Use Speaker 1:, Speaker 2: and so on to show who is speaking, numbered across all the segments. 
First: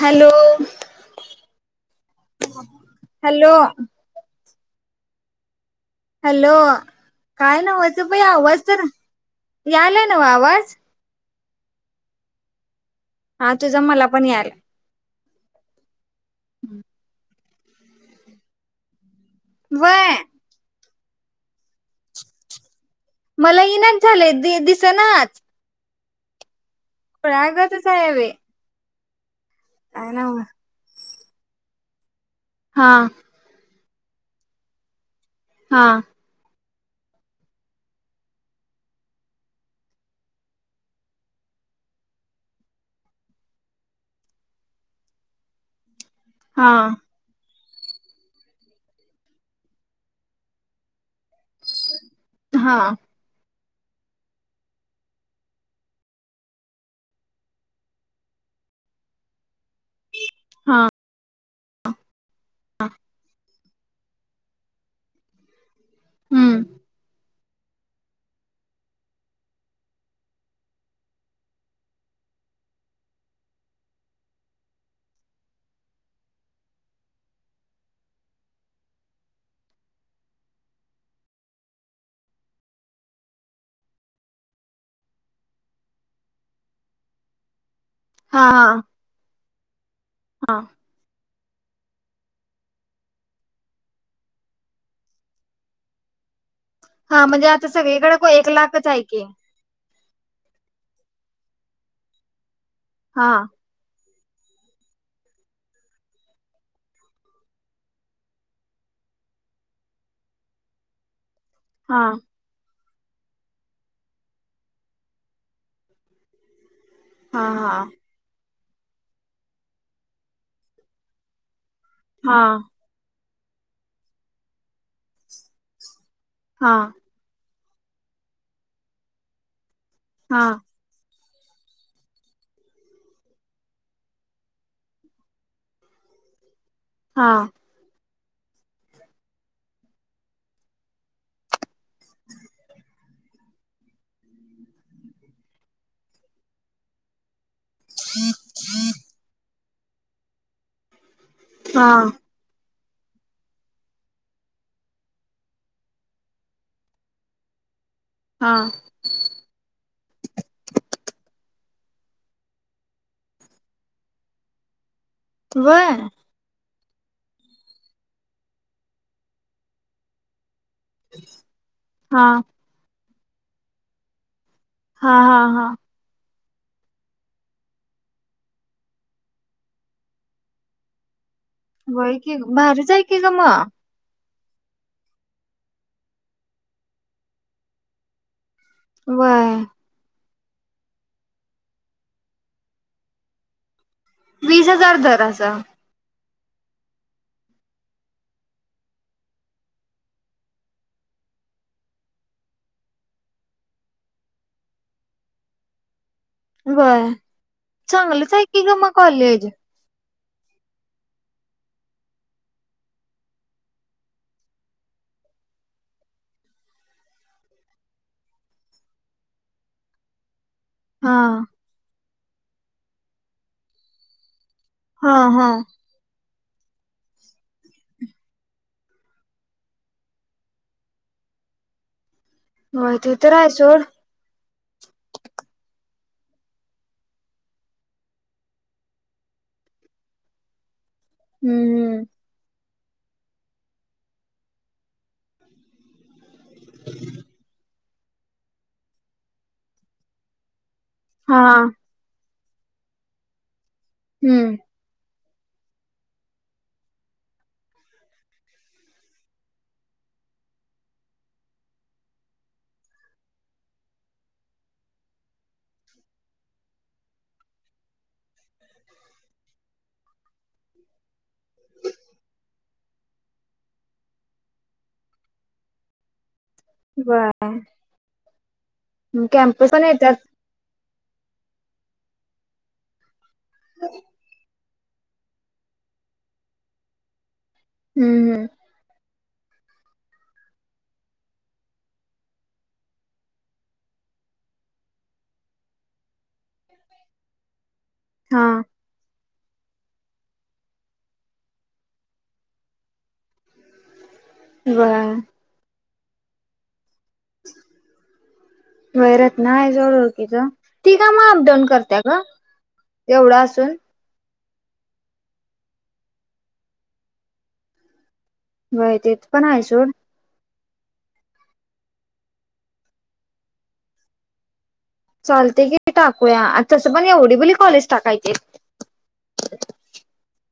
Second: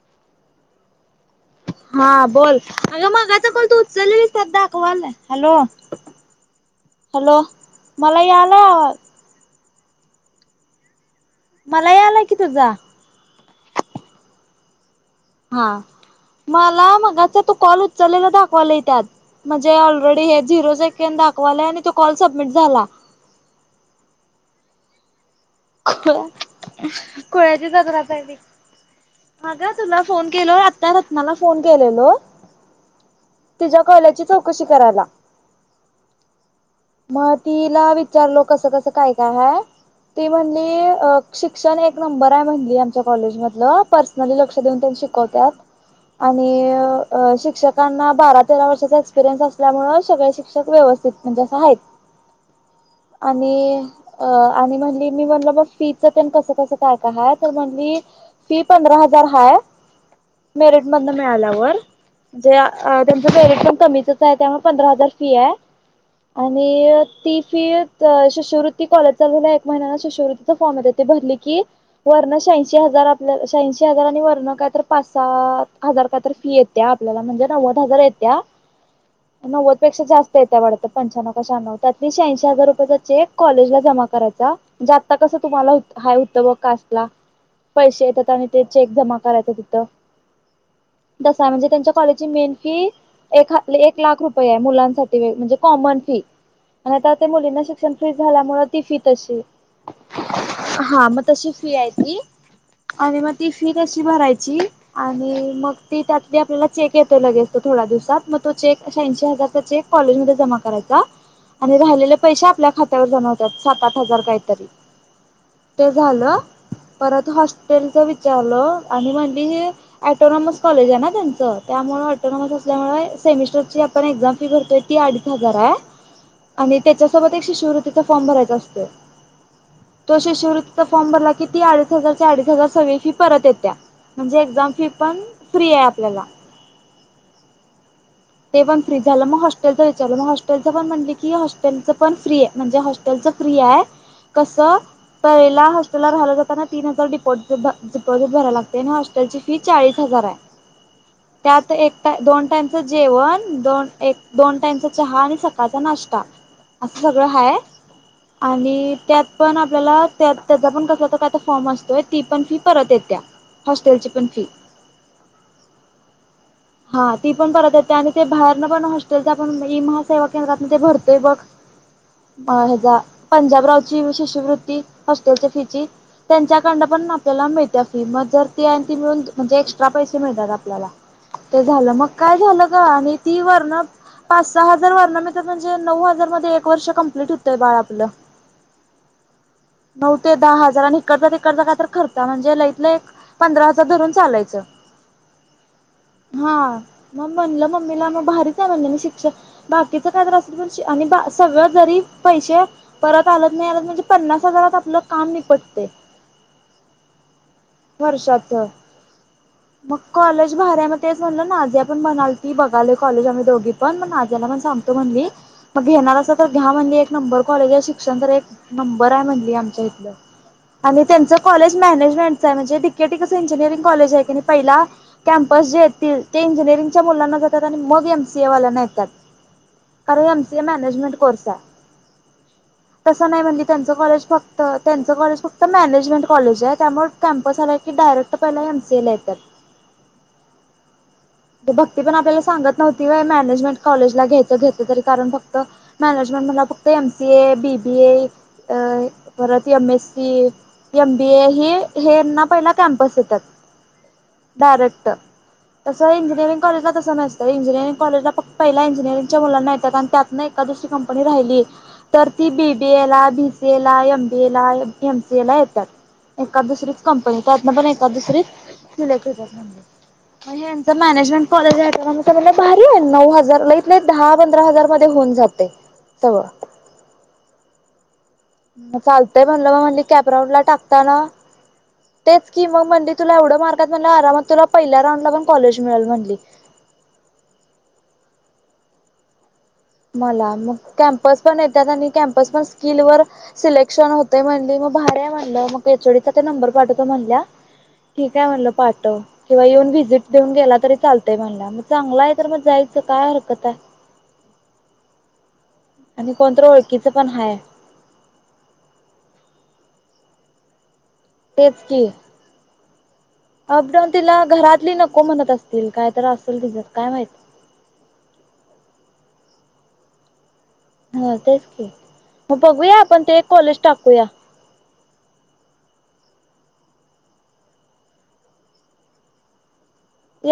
Speaker 1: Hello.
Speaker 2: हा बोल, अगं मगाचा
Speaker 1: हॅलो
Speaker 2: काॅल तू उचललेलीस त्यात दाखवालयं. हॅलो हॅलो,
Speaker 1: काय
Speaker 2: मला यालाय आवाज.
Speaker 1: यालाय नव्हं आवाज?
Speaker 2: मला यालाय की तुझा.
Speaker 1: हा तुझा मलापण यालाय.
Speaker 2: हा, मला मगाचा तू कॉल उचललेला दाखवालयं त्यात. म्हणजे
Speaker 1: व्हय
Speaker 2: ऑलरेडी हे झिरो सेकंड दाखवालाय आणि तो कॉल सबमिट झाला.
Speaker 1: मला येईनाच झालंय दिसनाचं.
Speaker 2: खुळ खुळ्याची
Speaker 1: खुळ्यागतच
Speaker 2: जत्राच आहे
Speaker 1: बे
Speaker 2: ती. अगं तुला
Speaker 1: काय
Speaker 2: फोन
Speaker 1: नव्ह
Speaker 2: केलोय आत्ता रत्नाला फोन केलेलो.
Speaker 1: हा.
Speaker 2: तिच्या कॉलेजची चौकशी करायला.
Speaker 1: हा.
Speaker 2: मग तिला विचारलो कसं कसं काय काय हाय ती म्हणली अ शिक्षण एक नंबर आहे म्हणली आमच्या कॉलेजमधलं पर्स नली लक्ष देऊन पण शिकवत्यात आणि
Speaker 1: हा
Speaker 2: अ शिक्षकांना बारा तेरा वर्षाचा एक्सपिरियन्स असल्यामुळें सगळे शिक्षक व्यवस्थित म्हणजे असं आहेत.
Speaker 1: हा.
Speaker 2: आणि अ आणि म्हणली मी म्हणलं मग फीच तेन कसं कसं काय काय हाय तर म्हणली फी पंधरा हजार हाय
Speaker 1: हा
Speaker 2: मेरिट मधनं मिळाल्यावर म्हणजे त्यांच मेरिट पण कमीच चं आहे त्यामुळे पंधरा हजार फी आहे
Speaker 1: हम्म
Speaker 2: आणि ती फी शिष्यवृत्ती कॉलेज चालू झाल्यावर एक महिन्यानं शिष्यवृत्तीचा फॉर्म येतोय ती भरली की वरनं शहाऐंशी हजार आपलं शहाऐंशी हजार आणि वरनं काय तर पाच सात हजार काय तर फी ये त्या आपल्याला म्हणजे नव्वद हजार येत्या, नव्वद पेक्षा जास्त येत्या वाढत. पंच्याण्णव काय शहाण्णव त्यातली शहांशी हजार रुपयाचा चेक कॉलेजला जमा करायचा जे आत्ता कसं तुम्हाला हा हुतं ब कास्टला पैसे परत
Speaker 1: हा
Speaker 2: आणि ते
Speaker 1: हा
Speaker 2: चेक जमा करायचं तिथं.
Speaker 1: हा.
Speaker 2: तसायं म्हणजे त्यांच्या कॉलेजची मेन फी एक ह एक लाख रुपये आहे मुलांसाठी म्हणजे कॉमन फी आणि ते
Speaker 1: हा
Speaker 2: आता
Speaker 1: म्हणजे
Speaker 2: मुलींना शिक्षण फ्री
Speaker 1: सगळीकडे को एक
Speaker 2: झाल्यामुळे ती
Speaker 1: लाखच
Speaker 2: फी
Speaker 1: आहे की
Speaker 2: तशी हा मग तशी फी आहे ती आणि
Speaker 1: हा
Speaker 2: मग ती फ फी कशी भरायची? आणि मग ती त्यात आपल्याला चेक येतो लगेच थोड्या दिवसात मग तो चेक शाहऐंशी हजारचा चेक काॅलेजमध्ये जमा करायचा आणि
Speaker 1: हा
Speaker 2: राहिलेले पैसे आपल्या खा त्यावर जमा होत्यात सात आठ हजार काहीतरी, ते झालं परत
Speaker 1: हा हा
Speaker 2: हॉस्टेलचं विचारलं आणि म्हणली ॲटोनॉमस कॉलेज आहे ना त्यांचं. त्यामुळं
Speaker 1: हा
Speaker 2: ऑटोनॉमस असल्यामुळे सेमिस्टरची आपण एक्झाम फी भरतोय ती अडीच हजार आहे. आणि
Speaker 1: हा
Speaker 2: त्याच्यासोबत एक शिष्यवृत्तीचा फॉर्म भरायचा असतोय तो
Speaker 1: हा
Speaker 2: शिष्यवृ त्तीचा फॉर्म भरला की ती अडीच हजारच्या अडीच हजार सगळी फी परत येत्या. म्हणजे एक्झाम फी पण फ्री आहे आपल्याला.
Speaker 1: हा.
Speaker 2: ते पण फ्री झालं मग, हॉस्टेल च विचारलं. मग हॉस्टेलच पण म्हटलं की हॉस्टेलच पण फ्री आहे. म्हणजे हॉ टेलच फ्री आहे. कस पहिला हॉस्टेलला राहायला जाताना तीन हजार डिपॉ झिट भराय लागतय ना. हॉस्टेलची फी चाळीस हजार आहे. त्यात एक
Speaker 1: हा
Speaker 2: टा दोन टाईम जेवण. दोन -एक, दोन टाइमचा चहा आणि सकाळचा नाश्ता असं सगळं हाय
Speaker 1: हा
Speaker 2: आणि त्यात पण आपल्याला त्याचा पण कसला तर काय फॉर्म असतोय ती पण फी परत येत्या. हॉस्टेलची पण फी
Speaker 1: होय.
Speaker 2: हा ती पण परत येत्या. आणि ते बाहेरन पण हॉस्टेलचा पण ई महासेवा केंद्रातन ते भरून ते बघ.
Speaker 1: हा
Speaker 2: हेजा पंजाबरावची शिष्यवृत्ती.
Speaker 1: हा हा
Speaker 2: हॉस्टेलच्या
Speaker 1: हा
Speaker 2: फीची. त्यांच्याकडं पण आपल्याला मिळत्या फी मग जर ती आणि ती मिळून म्हणजे एक्स्ट्रा पैसे मिळतात आपल्याला. ते झालं मग
Speaker 1: व्हय की
Speaker 2: काय झालं ग
Speaker 1: भारीच आहे
Speaker 2: आणि
Speaker 1: की
Speaker 2: ती
Speaker 1: मग.
Speaker 2: वरण. पाच सहा हजार वरण मिळतात. म्हणजे नऊ हजार मध्ये एक वर्ष कंप्लीट होतंय बाळ आपलं.
Speaker 1: होय.
Speaker 2: नऊ ते दहा हजार आणि इकडचा तिकडचा काय तर खर्चा. म्हणजे लईत लई पंधरा हजार धरून चालायचं
Speaker 1: वीस हजार धर अस.
Speaker 2: हा. मग म्हणलं मम्मीला मग भारी करलोय ना शिक्षण. बाकीच काही तर असल तरी सगळं जरी पैसे परत आलत नाही आलंत. म्हणजे पन्नास हजारात आपलं काम निपटते.
Speaker 1: होय. चांगलंच आहे
Speaker 2: वर्षाच
Speaker 1: की मग कॉलेज.
Speaker 2: मग कॉलेज भारी हाय मग तेच म्हटलं ना. अद्या पण म्हणालती बघालोय कॉलेज आम्ही दोघी पण. आद्याला पण सांगतो म्हणली. मग घेणार असंल तर घ्या म्हटली, एक नंबर कॉलेज आहे शिक्षण तर एक नंबर आहे म्हणली आमच्या इथलं. आणि
Speaker 1: हा.
Speaker 2: त्यांच कॉलेज मॅनेजमेंटच आहे म्हणजे डी के टी कस इंजिनिअरिंग कॉलेज आहे की पहिला
Speaker 1: हा हा
Speaker 2: कॅम्पस जे येतील ते इंजिनिअरिंगच्या मुलांना जातात. आणि मग एमसीए वाल्यांना येतात. कारण M C A management course आहे.
Speaker 1: व्हय ते
Speaker 2: तस
Speaker 1: तर
Speaker 2: नाही
Speaker 1: आहे
Speaker 2: म्हणजे
Speaker 1: सोड.
Speaker 2: त्यांच कॉलेज फक्त तर त्यांचं कॉलेज फक्त मॅनेजमेंट कॉलेज आहे. त्यामुळे कॅम्पस आलं की डायरेक्ट पहिला एम सी ए ला येतात. भक्ती
Speaker 1: हम्म.
Speaker 2: पण आपल्याला सांगत नव्हती होय. मॅनेजमेंट कॉलेज ला घ्यायचं घेतलं तरी कारण फक्त मॅनेजमेंट म्हणला फक्त M C A, B B A, परत M S C M B
Speaker 1: हा
Speaker 2: ए ही हेना पहिला कॅम्पस येतात.
Speaker 1: हम्म.
Speaker 2: डायरेक्ट तस इंजि नीअरिंग कॉलेजला तसं नसते. इंजिनीअरिंग कॉलेज फक्त पहिला इंजनिअरंगच्या मुलाना येतात आणि त्यात ना एका दिवशी कंपनी राहिली. तर ती बीबीए ला, बीसीए ला, एमबीए ला, एमसीए ला येतात. एका दुसरीच कंपनी त्यातपण एकाद दुसरी सिलेक्ट होतात म्हटलं. मॅनेजमेंट कॉलेज भारी आहे नऊ हजार लईत लई दहा पंधरा हजार मध्ये होऊन जाते. होय.
Speaker 1: होय.
Speaker 2: चालतय म्हणलं. मग म्हण
Speaker 1: येतात.
Speaker 2: कॅपराऊड ला टाकताना तेच की मग म्हणली तुला एवढं मार्क आहेत म्हणल्या वर आरामात तुला पहिल्या राऊंडला पण कॉलेज मिळेल म्हणली.
Speaker 1: हम्म. हम्म.
Speaker 2: मला मग कॅम्पस पण येत्यात आणि कॅम्पस पण स्किल वर सिलेक्शन होतेय म्हणली मग भारी आहे म्हणलं मग एच. डी चा तेन नंबर पाठवतो म्हणल्या. ठीक हाय
Speaker 1: हा.
Speaker 2: म्हणलं पाठव. किंवा येऊन व्हिजिट देऊन गेला तरी चालतय म्हणल्या मग चांगला हाय तर मग जायचं काय हरकत हाय.
Speaker 1: व्हय
Speaker 2: आणि कोण तर ओळखीचं पण हाय
Speaker 1: व्हय रत्ना हाय ओळखीच ती का म अप डाऊन
Speaker 2: तेच
Speaker 1: करत्या
Speaker 2: की
Speaker 1: ग एवढं असून.
Speaker 2: अपडाऊन तिला घरातली नको म्हणत असतील काय तर असेल तिच काय माहित.
Speaker 1: व्हय तिथं पण आहे सोड.
Speaker 2: व्हय तेच की म बघूया आपण ते एक कॉलेज टाकूया.
Speaker 1: चालतय की बई टाकूयाआणि तसं पण एवढी बली कॉलेज टाकायची.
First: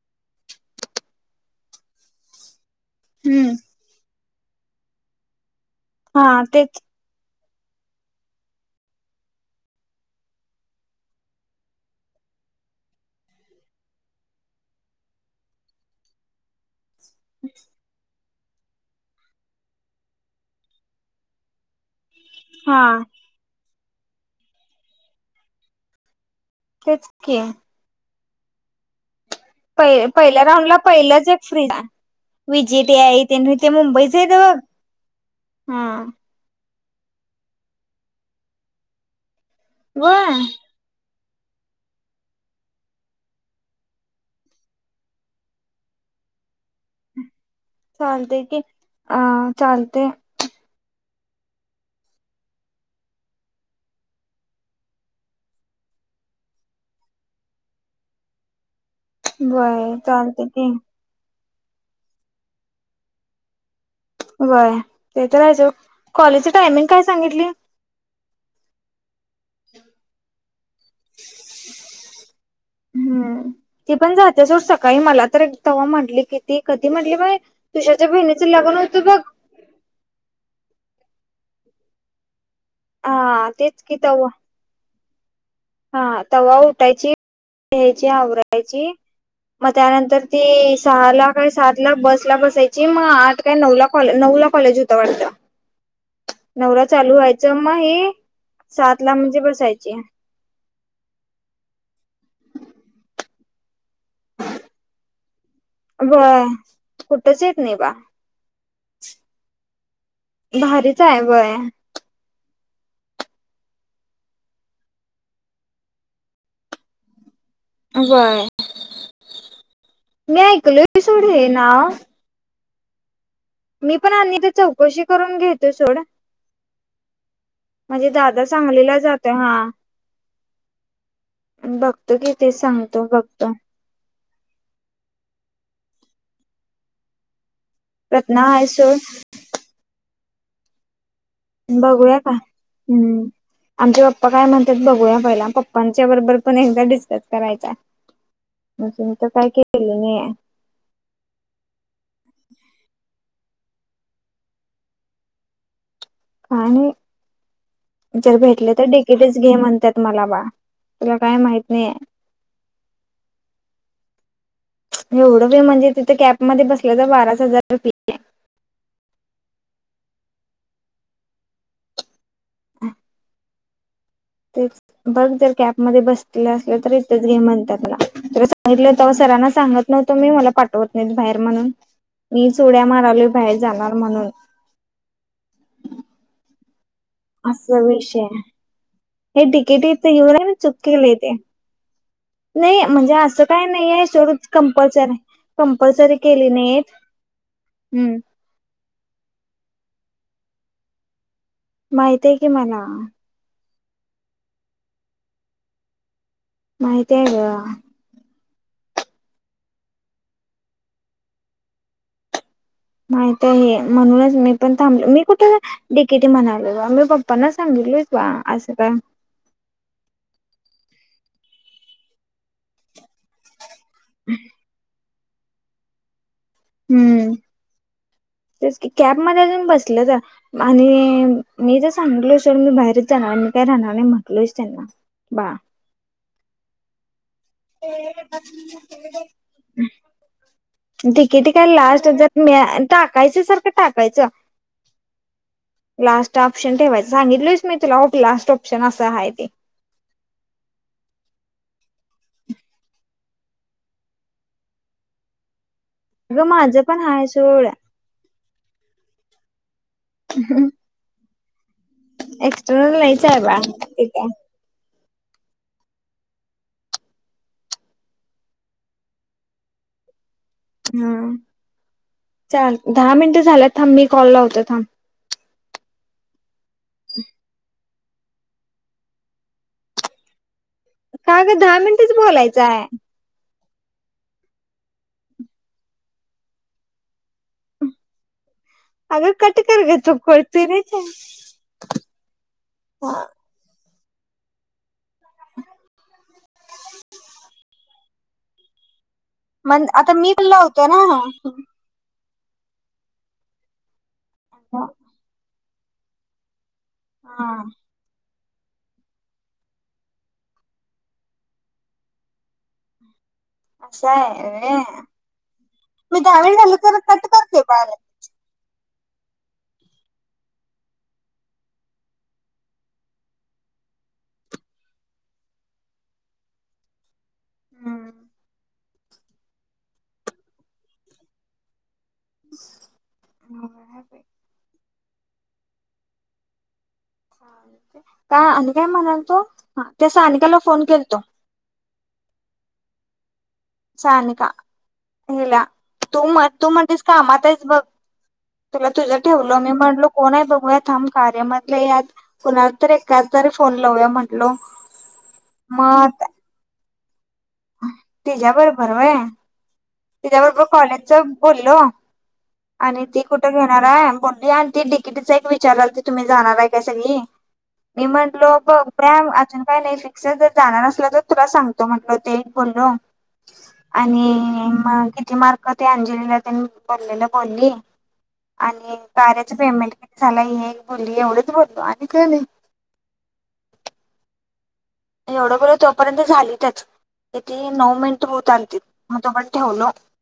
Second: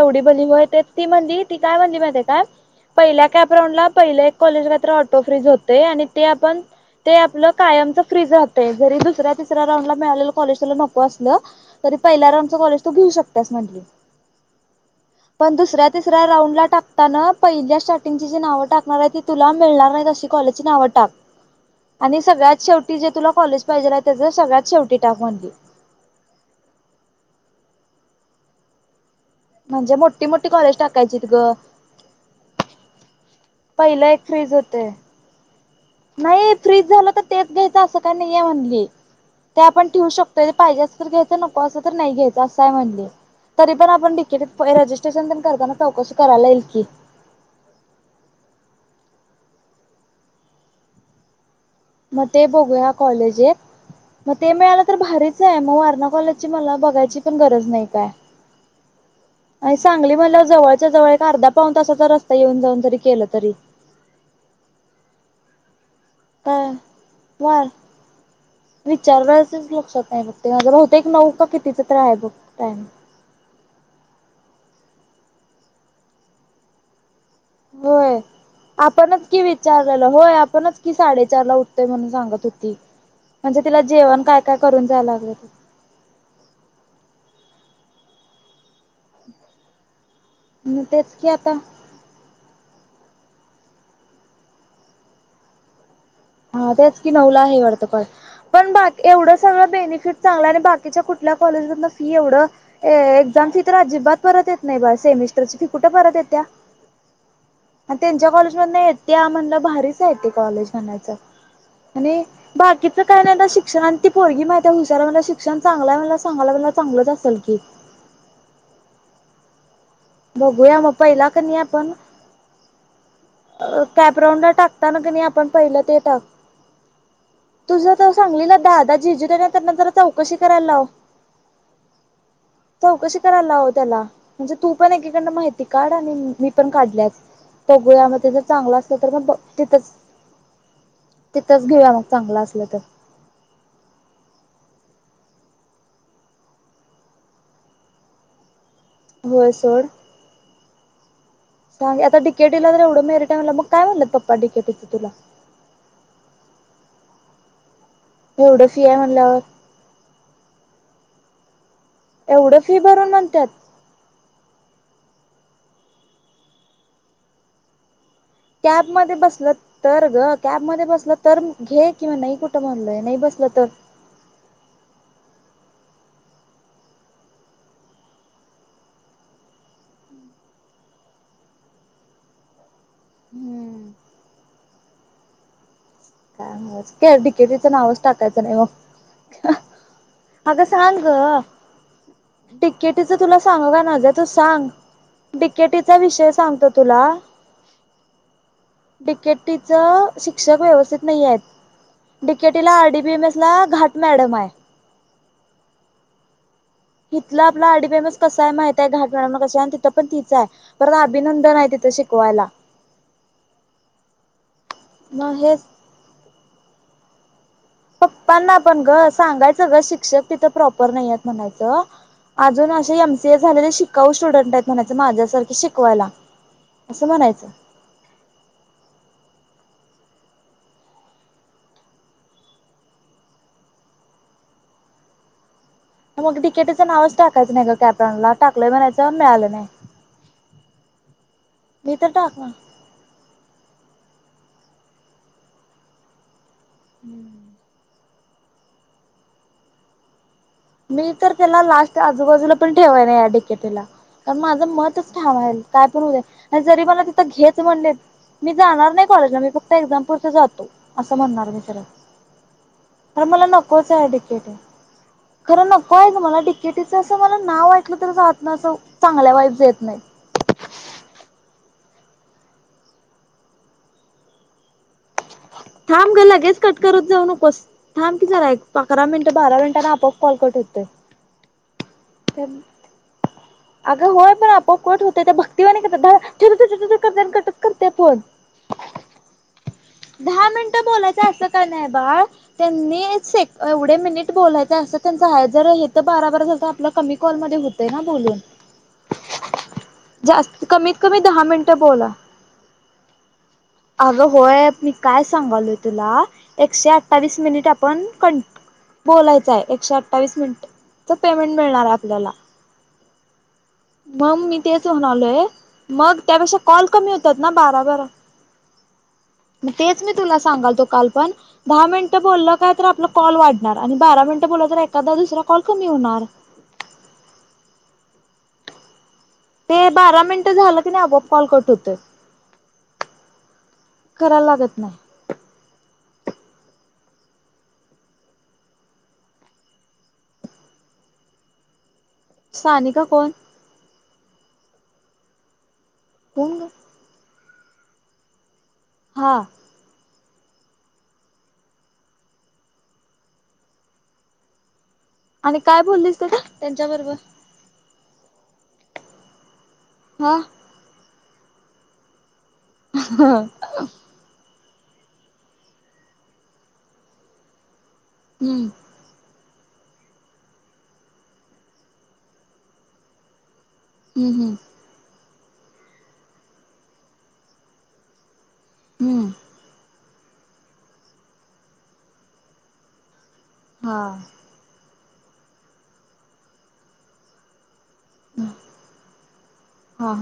Speaker 2: एवढी बली व्हय ते ती म्हणली ती काय म्हणाली माहितीे हाय काय पहिल्या
Speaker 1: हम्म
Speaker 2: कॅपराऊंडला पहिल्या कॉलेज काय तर ऑटो फ्रीज होतय आणि ते
Speaker 1: हा
Speaker 2: आपण
Speaker 1: तेच
Speaker 2: ते आपलं कायमच फ्रीज राहतं जरी दुसऱ्या तिसऱ्या राऊंड ला मिळालेलं कॉलेज तूला नको असलं. तरी पहिल्या राऊंडच कॉलेज तू घेऊ शकत्यास म्हटली पण दुसऱ्या तिसऱ्या राऊंड ला टाकताना पहिल्या [inaudible] स्टार्टिंगची जी नाव टाकणार हाय ती तुला मिळणार नाही अशी कॉलेजची नावं टाक. आणि सगळ्यात
Speaker 1: हा
Speaker 2: शेवटी जे तुला कॉलेज पाहिजेलाय त्याच सगळ्यात शेवटी टाक म्हणली.
Speaker 1: तेच की
Speaker 2: म्हणजे मोठी
Speaker 1: पहिल्या
Speaker 2: मोठी
Speaker 1: राऊंडला
Speaker 2: कॉलेज टाकायचीत
Speaker 1: पहिलंच एक
Speaker 2: ग
Speaker 1: फ्रीज हाय वि. जी. टी. हाय ते नाही ते
Speaker 2: पहिलं
Speaker 1: मुंबईच
Speaker 2: एक
Speaker 1: हायत
Speaker 2: फ्रीज
Speaker 1: बघ
Speaker 2: होतय
Speaker 1: हा.
Speaker 2: नाही ये फ्रीज झालं तर तेच घ्यायचं असं काय नाहीये म्हणली ते आपण ठेवू
Speaker 1: व
Speaker 2: शकतोय आणि पाहिजे. असलं तर घ्यायच नको असल तर नाही घ्यायंच असं हाय म्हणली तरी पण आपण तिकीटीत पुढे रजिस्ट्रेशन तेन करताना चौकशी करायला येईल की
Speaker 1: चालतय की अ चालतय
Speaker 2: म ते बघूया कॉलेज एक म ते मिळालं तर भारीच हाय म वारणा कॉलेजची मला बघायची पण गरज नाही काय? आणि
Speaker 1: बय
Speaker 2: सांगली
Speaker 1: चालते
Speaker 2: म्हणाल्यावर
Speaker 1: की
Speaker 2: जवळच्या जवळ एक अर्धा पाऊन तासाचा रस्ता येऊन जाऊन जरी केलं तरी
Speaker 1: व्हय ते तर हाय सोड
Speaker 2: व्हय. व्हय विचाराय तरी लक्षात नाही बघ ते बहुतेक नऊ का कितीच तर हाय बघ टाइम
Speaker 1: हम ती पण जात्या सोड सकाळी मला तर एक तव्हा म्हटली कि ती कधी म्हटली माहिती [inaudible]
Speaker 2: होय आपणच की विचारलेलं होय आपणच की साडेचार ला उठतोय म्हणून सांगत होतो. होती
Speaker 1: हा
Speaker 2: म्हणजे तिला
Speaker 1: तेच कि
Speaker 2: जेवण
Speaker 1: तवा
Speaker 2: काय काय करून जायला लागलं की
Speaker 1: हा तव्हा उठायची [inaudible] घ्यायची आवरायची मग त्यानंतर ती
Speaker 2: ते तेच की
Speaker 1: सहाला काय
Speaker 2: आता
Speaker 1: सातला बसला बसायची म आठ काय नऊला नऊला कॉलेज होतं वाटतं
Speaker 2: हा
Speaker 1: नऊला
Speaker 2: तेच की
Speaker 1: चालू
Speaker 2: नऊला
Speaker 1: व्हायचं
Speaker 2: आहे
Speaker 1: मग
Speaker 2: वाटत
Speaker 1: हे
Speaker 2: पण
Speaker 1: सात
Speaker 2: बाकी
Speaker 1: ला
Speaker 2: एवढं
Speaker 1: म्हणजे
Speaker 2: सगळं
Speaker 1: बसायची
Speaker 2: बेनिफिट चांगल आणि बाकीच्या कुठल्या कॉलेजमधन फी एवढं एक्झाम तर आज्जीबात परत नाही बाय सेमिस्टरची फी कुठ परत येत्या
Speaker 1: व्हय कुठच येत नाही बा
Speaker 2: म त्यांच्या कॉलेज मधन येत्या म्हणलं भारीच हाय की कॉलेज
Speaker 1: भारीच
Speaker 2: म्हणायचं
Speaker 1: आहे व्हय
Speaker 2: आणि बाकीचं काय नाही पण शिक्षण आणि ती पोरगी माहिती हाय हुशार हाय म आता शिक्षण चांगलंय म्हणायला लागल्या सांगायला लागल्या चांगलंच असलं की
Speaker 1: व्हय मी
Speaker 2: बघूया मग
Speaker 1: ऐकलोय
Speaker 2: पहिला
Speaker 1: सोड हे
Speaker 2: कणी
Speaker 1: नाव
Speaker 2: अ
Speaker 1: मी पण आणि ते
Speaker 2: कॅपराऊंडला टाकता ना
Speaker 1: चौकशी
Speaker 2: कनय
Speaker 1: करून
Speaker 2: आपण
Speaker 1: घेतो
Speaker 2: पहिलं
Speaker 1: सोड
Speaker 2: ते टाकू [inaudible] तुझ
Speaker 1: म्हणजे
Speaker 2: तर
Speaker 1: दादा
Speaker 2: सांगलीला दहा दहा जेजी
Speaker 1: जातोय हा
Speaker 2: त्यांना जरा चौकशी करायला लाव.
Speaker 1: बघतो कि ते सांग
Speaker 2: चौकशी करायला त्याला. म्हणजे तू पण एकीकडन माहिती काढ आणि मी पण काढल्यास बघूया म तिथं
Speaker 1: रत्ना आहे
Speaker 2: चांगलं असल
Speaker 1: सोड
Speaker 2: तर म तिथंच तिथंच घेऊया मग
Speaker 1: बघूया का
Speaker 2: चांगलं असलं तर.
Speaker 1: हम्म आमचे पप्पा काय म्हणतात बघूया पहिला. पप्पांच्या बरोबर पण एकदा डिस्कस करायचा. [unintelligible] काय
Speaker 2: होय
Speaker 1: केलं नाही
Speaker 2: सांगे आता केडीला टीला तर एढं मेरी टाईमला मग काय म्हणत पप्पा डीकेटीं तुला?
Speaker 1: काय नई, जर
Speaker 2: एवढं
Speaker 1: भेटले
Speaker 2: फी
Speaker 1: तर
Speaker 2: आहे
Speaker 1: डिकीटच
Speaker 2: म्हणल्यावर
Speaker 1: घे म्हंतात म्हाला बा. तुला काय माहित नाही.
Speaker 2: एवढं फी भरून म्हणत्यात.
Speaker 1: एवढं फी म्हणजे तिथं कॅबमध्ये बसलं तर बाराच हजार रुपये फी.
Speaker 2: कॅबमध्ये बसलं तर ग. कॅबमध्ये बसलं तर घे किंवा नाही. कुठं मानलंय नाही बसलं तर?
Speaker 1: तेच बघ जर कॅबमध्ये बसलेलं असलं तर इथेच घे म्हणतात मला. ना सांगितलं ते सरांना सांगत [unintelligible] तुम्ही मला पाठवत नाहीत बाहेर म्हणून. मी उड्या मारालो बाहेर
Speaker 2: हम्म
Speaker 1: जाणार म्हणून.
Speaker 2: क्याडिकेतिचं
Speaker 1: असं
Speaker 2: नावच
Speaker 1: विषय
Speaker 2: टाकायचं
Speaker 1: आहे
Speaker 2: नाही मग.
Speaker 1: हे डिकेटी येेऊन आहे ना
Speaker 2: अगं
Speaker 1: चुक
Speaker 2: सांग
Speaker 1: केले तेे.
Speaker 2: ग
Speaker 1: नाही म्हणजे
Speaker 2: डिकेटीचं तुला
Speaker 1: असं काही
Speaker 2: सांगू का
Speaker 1: नाही आहे
Speaker 2: नव्हतं तू
Speaker 1: सडूच
Speaker 2: सांग
Speaker 1: कंपल्सर
Speaker 2: डिकेटीचा
Speaker 1: कंपल्सरी
Speaker 2: विषय
Speaker 1: केली
Speaker 2: सांगतो
Speaker 1: नाही.
Speaker 2: तुला
Speaker 1: हम्म
Speaker 2: डीके टीच शिक्षक व्यवस्थित नाही येत
Speaker 1: माहित आहे की
Speaker 2: डिकेटी ला
Speaker 1: मला
Speaker 2: आरडी बीएमएस ला घाट मॅडम आहे.
Speaker 1: माहिती आहे
Speaker 2: इथला आपला
Speaker 1: ग
Speaker 2: [unintelligible] कसंय माहित आहे घाट मळा कस आहे आणि तिथं पण तिचं आहे परत अभिनंदन आहे तिथं शिकवायला.
Speaker 1: माहित आहे म्हणूनच मी पण थांबल मी
Speaker 2: मग
Speaker 1: कुठे
Speaker 2: हेच
Speaker 1: डिकेटी म्हणालो मी पप्पांना सांगितले
Speaker 2: पप्पांना पण ग सांगायचं ग शिक्षक प्रॉपर नाही ये म्हणायचं. आजुन अशे ही आमचे झालेले शिक्ष काऊ स्टुडंट आहेत. म्हणायचं माझ्यासारखे शिकवायला. असं
Speaker 1: हम्म
Speaker 2: म्हणायचं.
Speaker 1: तेच कि कॅब मध्ये अजून बसल तर आणि मी तर सांगितलो. मी बाहेरच जाणार मी काय राहणार नाही म्हटलोच त्यांना बा
Speaker 2: मग डिकेटीचं नावच टाकायचं नाही का कॅपरानला टाकलंय म्हणायचं मिळालं नाही.
Speaker 1: डिकेटी काय
Speaker 2: मी तर
Speaker 1: लास्टर
Speaker 2: टाकणार.
Speaker 1: मी टाकायच सारखं टाकायचं लास्ट ऑप्शन ठेवायचं सांगितलं मी तुला लास्ट ऑप्शन असं आहे ते.
Speaker 2: मी तर त्याला लास्ट आजूबाजूला पण ठेवायन या डिकेटला कारण माझं मतच ठाम आहे. काय पण होऊ दे
Speaker 1: अगं
Speaker 2: आणि
Speaker 1: माझं
Speaker 2: जरी
Speaker 1: पण
Speaker 2: मला
Speaker 1: हाय
Speaker 2: तिथं घेच
Speaker 1: सोड
Speaker 2: म्हणले मी जाणार नाही कॉलेजला मी एक्झाम पुरत जातो असं म्हणणार मी सरळ.
Speaker 1: एक्स्ट्रनल
Speaker 2: तर
Speaker 1: नाहीच आहे
Speaker 2: मला नकोच आहे
Speaker 1: आग
Speaker 2: डिकेटी. खरं नको आहे तु मला डिकेटीचं असं मला नाव ऐकलं तर राहात ना असं चांगल्या वाईब येत नाही.
Speaker 1: हा चार दहा मिनटं झाल्यात थांब मी कॉल लावते होत थांब
Speaker 2: थांब ग लगेच कटकरत जाऊ नकोस थांब की झालाय एक अकरा मिनिट बारा मिनिटांना आपआप कॉल करट होतो.
Speaker 1: का ग दहा मिनिटच बोलायचं ये.
Speaker 2: अगं होय पण आपोप कोट होतेय. त्या भक्तीवानी करत द छेटछट कर कटच करतेय फोन.
Speaker 1: अग कट कर ग. तू
Speaker 2: दहा मिनिटं
Speaker 1: कळतुरीच आहे
Speaker 2: बोलायच असं का नाही बाळ त्यांनी से एवढे मिनिट बोलायचे असं त्यांच हा जर हे तर बारा बार आपला कमी कॉलमध्ये होतय ना बोलून.
Speaker 1: मग आता मी कॉल
Speaker 2: जास्त
Speaker 1: लावतो
Speaker 2: कमीत
Speaker 1: ना
Speaker 2: कमी दहा मिनटं बोला. अ हो, मी काय सांगालोय तुला एकशे अठ्ठावीस
Speaker 1: हा
Speaker 2: मिनिट आपण कं बोलायचं आहे एकशे अठ्ठावीस मिनिटचं पेमेंट मिळणार आहे आपल्याला
Speaker 1: असं
Speaker 2: मग
Speaker 1: आहे
Speaker 2: मी
Speaker 1: व्हय
Speaker 2: तेच म्हनालोय मग
Speaker 1: मी दहा
Speaker 2: त्यापेक्षा
Speaker 1: मिनिट झालं
Speaker 2: कॉल
Speaker 1: तर कट
Speaker 2: कमी होतात ना
Speaker 1: करते
Speaker 2: बारा
Speaker 1: कॉल
Speaker 2: बारा, मग तेच मी तुला सांगालतो काल पण दहा मिनिटं बोललं काय तर आपला कॉल वाढणार आणि बारा मिनिटं बोललं तर एखादा दुसरा कॉल कमी होणार.
Speaker 1: हम्म
Speaker 2: ते बारा मिनिटं झालं कणी आपोआप कॉल कट होतोय.
Speaker 1: [unintelligible]
Speaker 2: करायला लागत नाही.
Speaker 1: काय आणि काय म्हणाल तो त्या सानिकाला फोन केलतो
Speaker 2: सानिका कोण?
Speaker 1: सानिका हेला तू म
Speaker 2: कोण ग
Speaker 1: तू म्हणतलीस काम हाईस बघ तुला तुझं
Speaker 2: हा
Speaker 1: ठेवलं मी म्हणलो कोण हाय बघूया थांब कार्य म्हधले यात कोणाला तर एकाला तरी फोन लाऊूया म्हंटलो
Speaker 2: आणि काय बोललीस त ते त्यांच्या बरोबर?
Speaker 1: तिच्या बरोबर व्हय
Speaker 2: हा
Speaker 1: तिच्याबरोबर कॉलेजच बोललो आणि ती कुठं
Speaker 2: हम्म
Speaker 1: घे नार हाय बोलली आणि ती डि की टीच एक विचारालती तुम्ही जाणार हाय काय सगळी मी म्हणलो बघ [unintelligible] अजून काही नाही फिक्स जर जाणार असलो तर तुला सांगतो म्हटल ते एक बोललो
Speaker 2: हम्म
Speaker 1: आणि
Speaker 2: हम्म
Speaker 1: मग किती मार्क ते अंजलीला तेन पडलेल बोलली आणि
Speaker 2: हम्म
Speaker 1: कार्याच पेमेंट किती झालाय हे बोलली एवढंच बोललो आणि काय नाही.
Speaker 2: हा
Speaker 1: एवढं बोल तोपर्यंत झालीतच किती नऊ मिनिट होत आलतीत मग तोपर्यंत ठेवलो.
Speaker 2: हा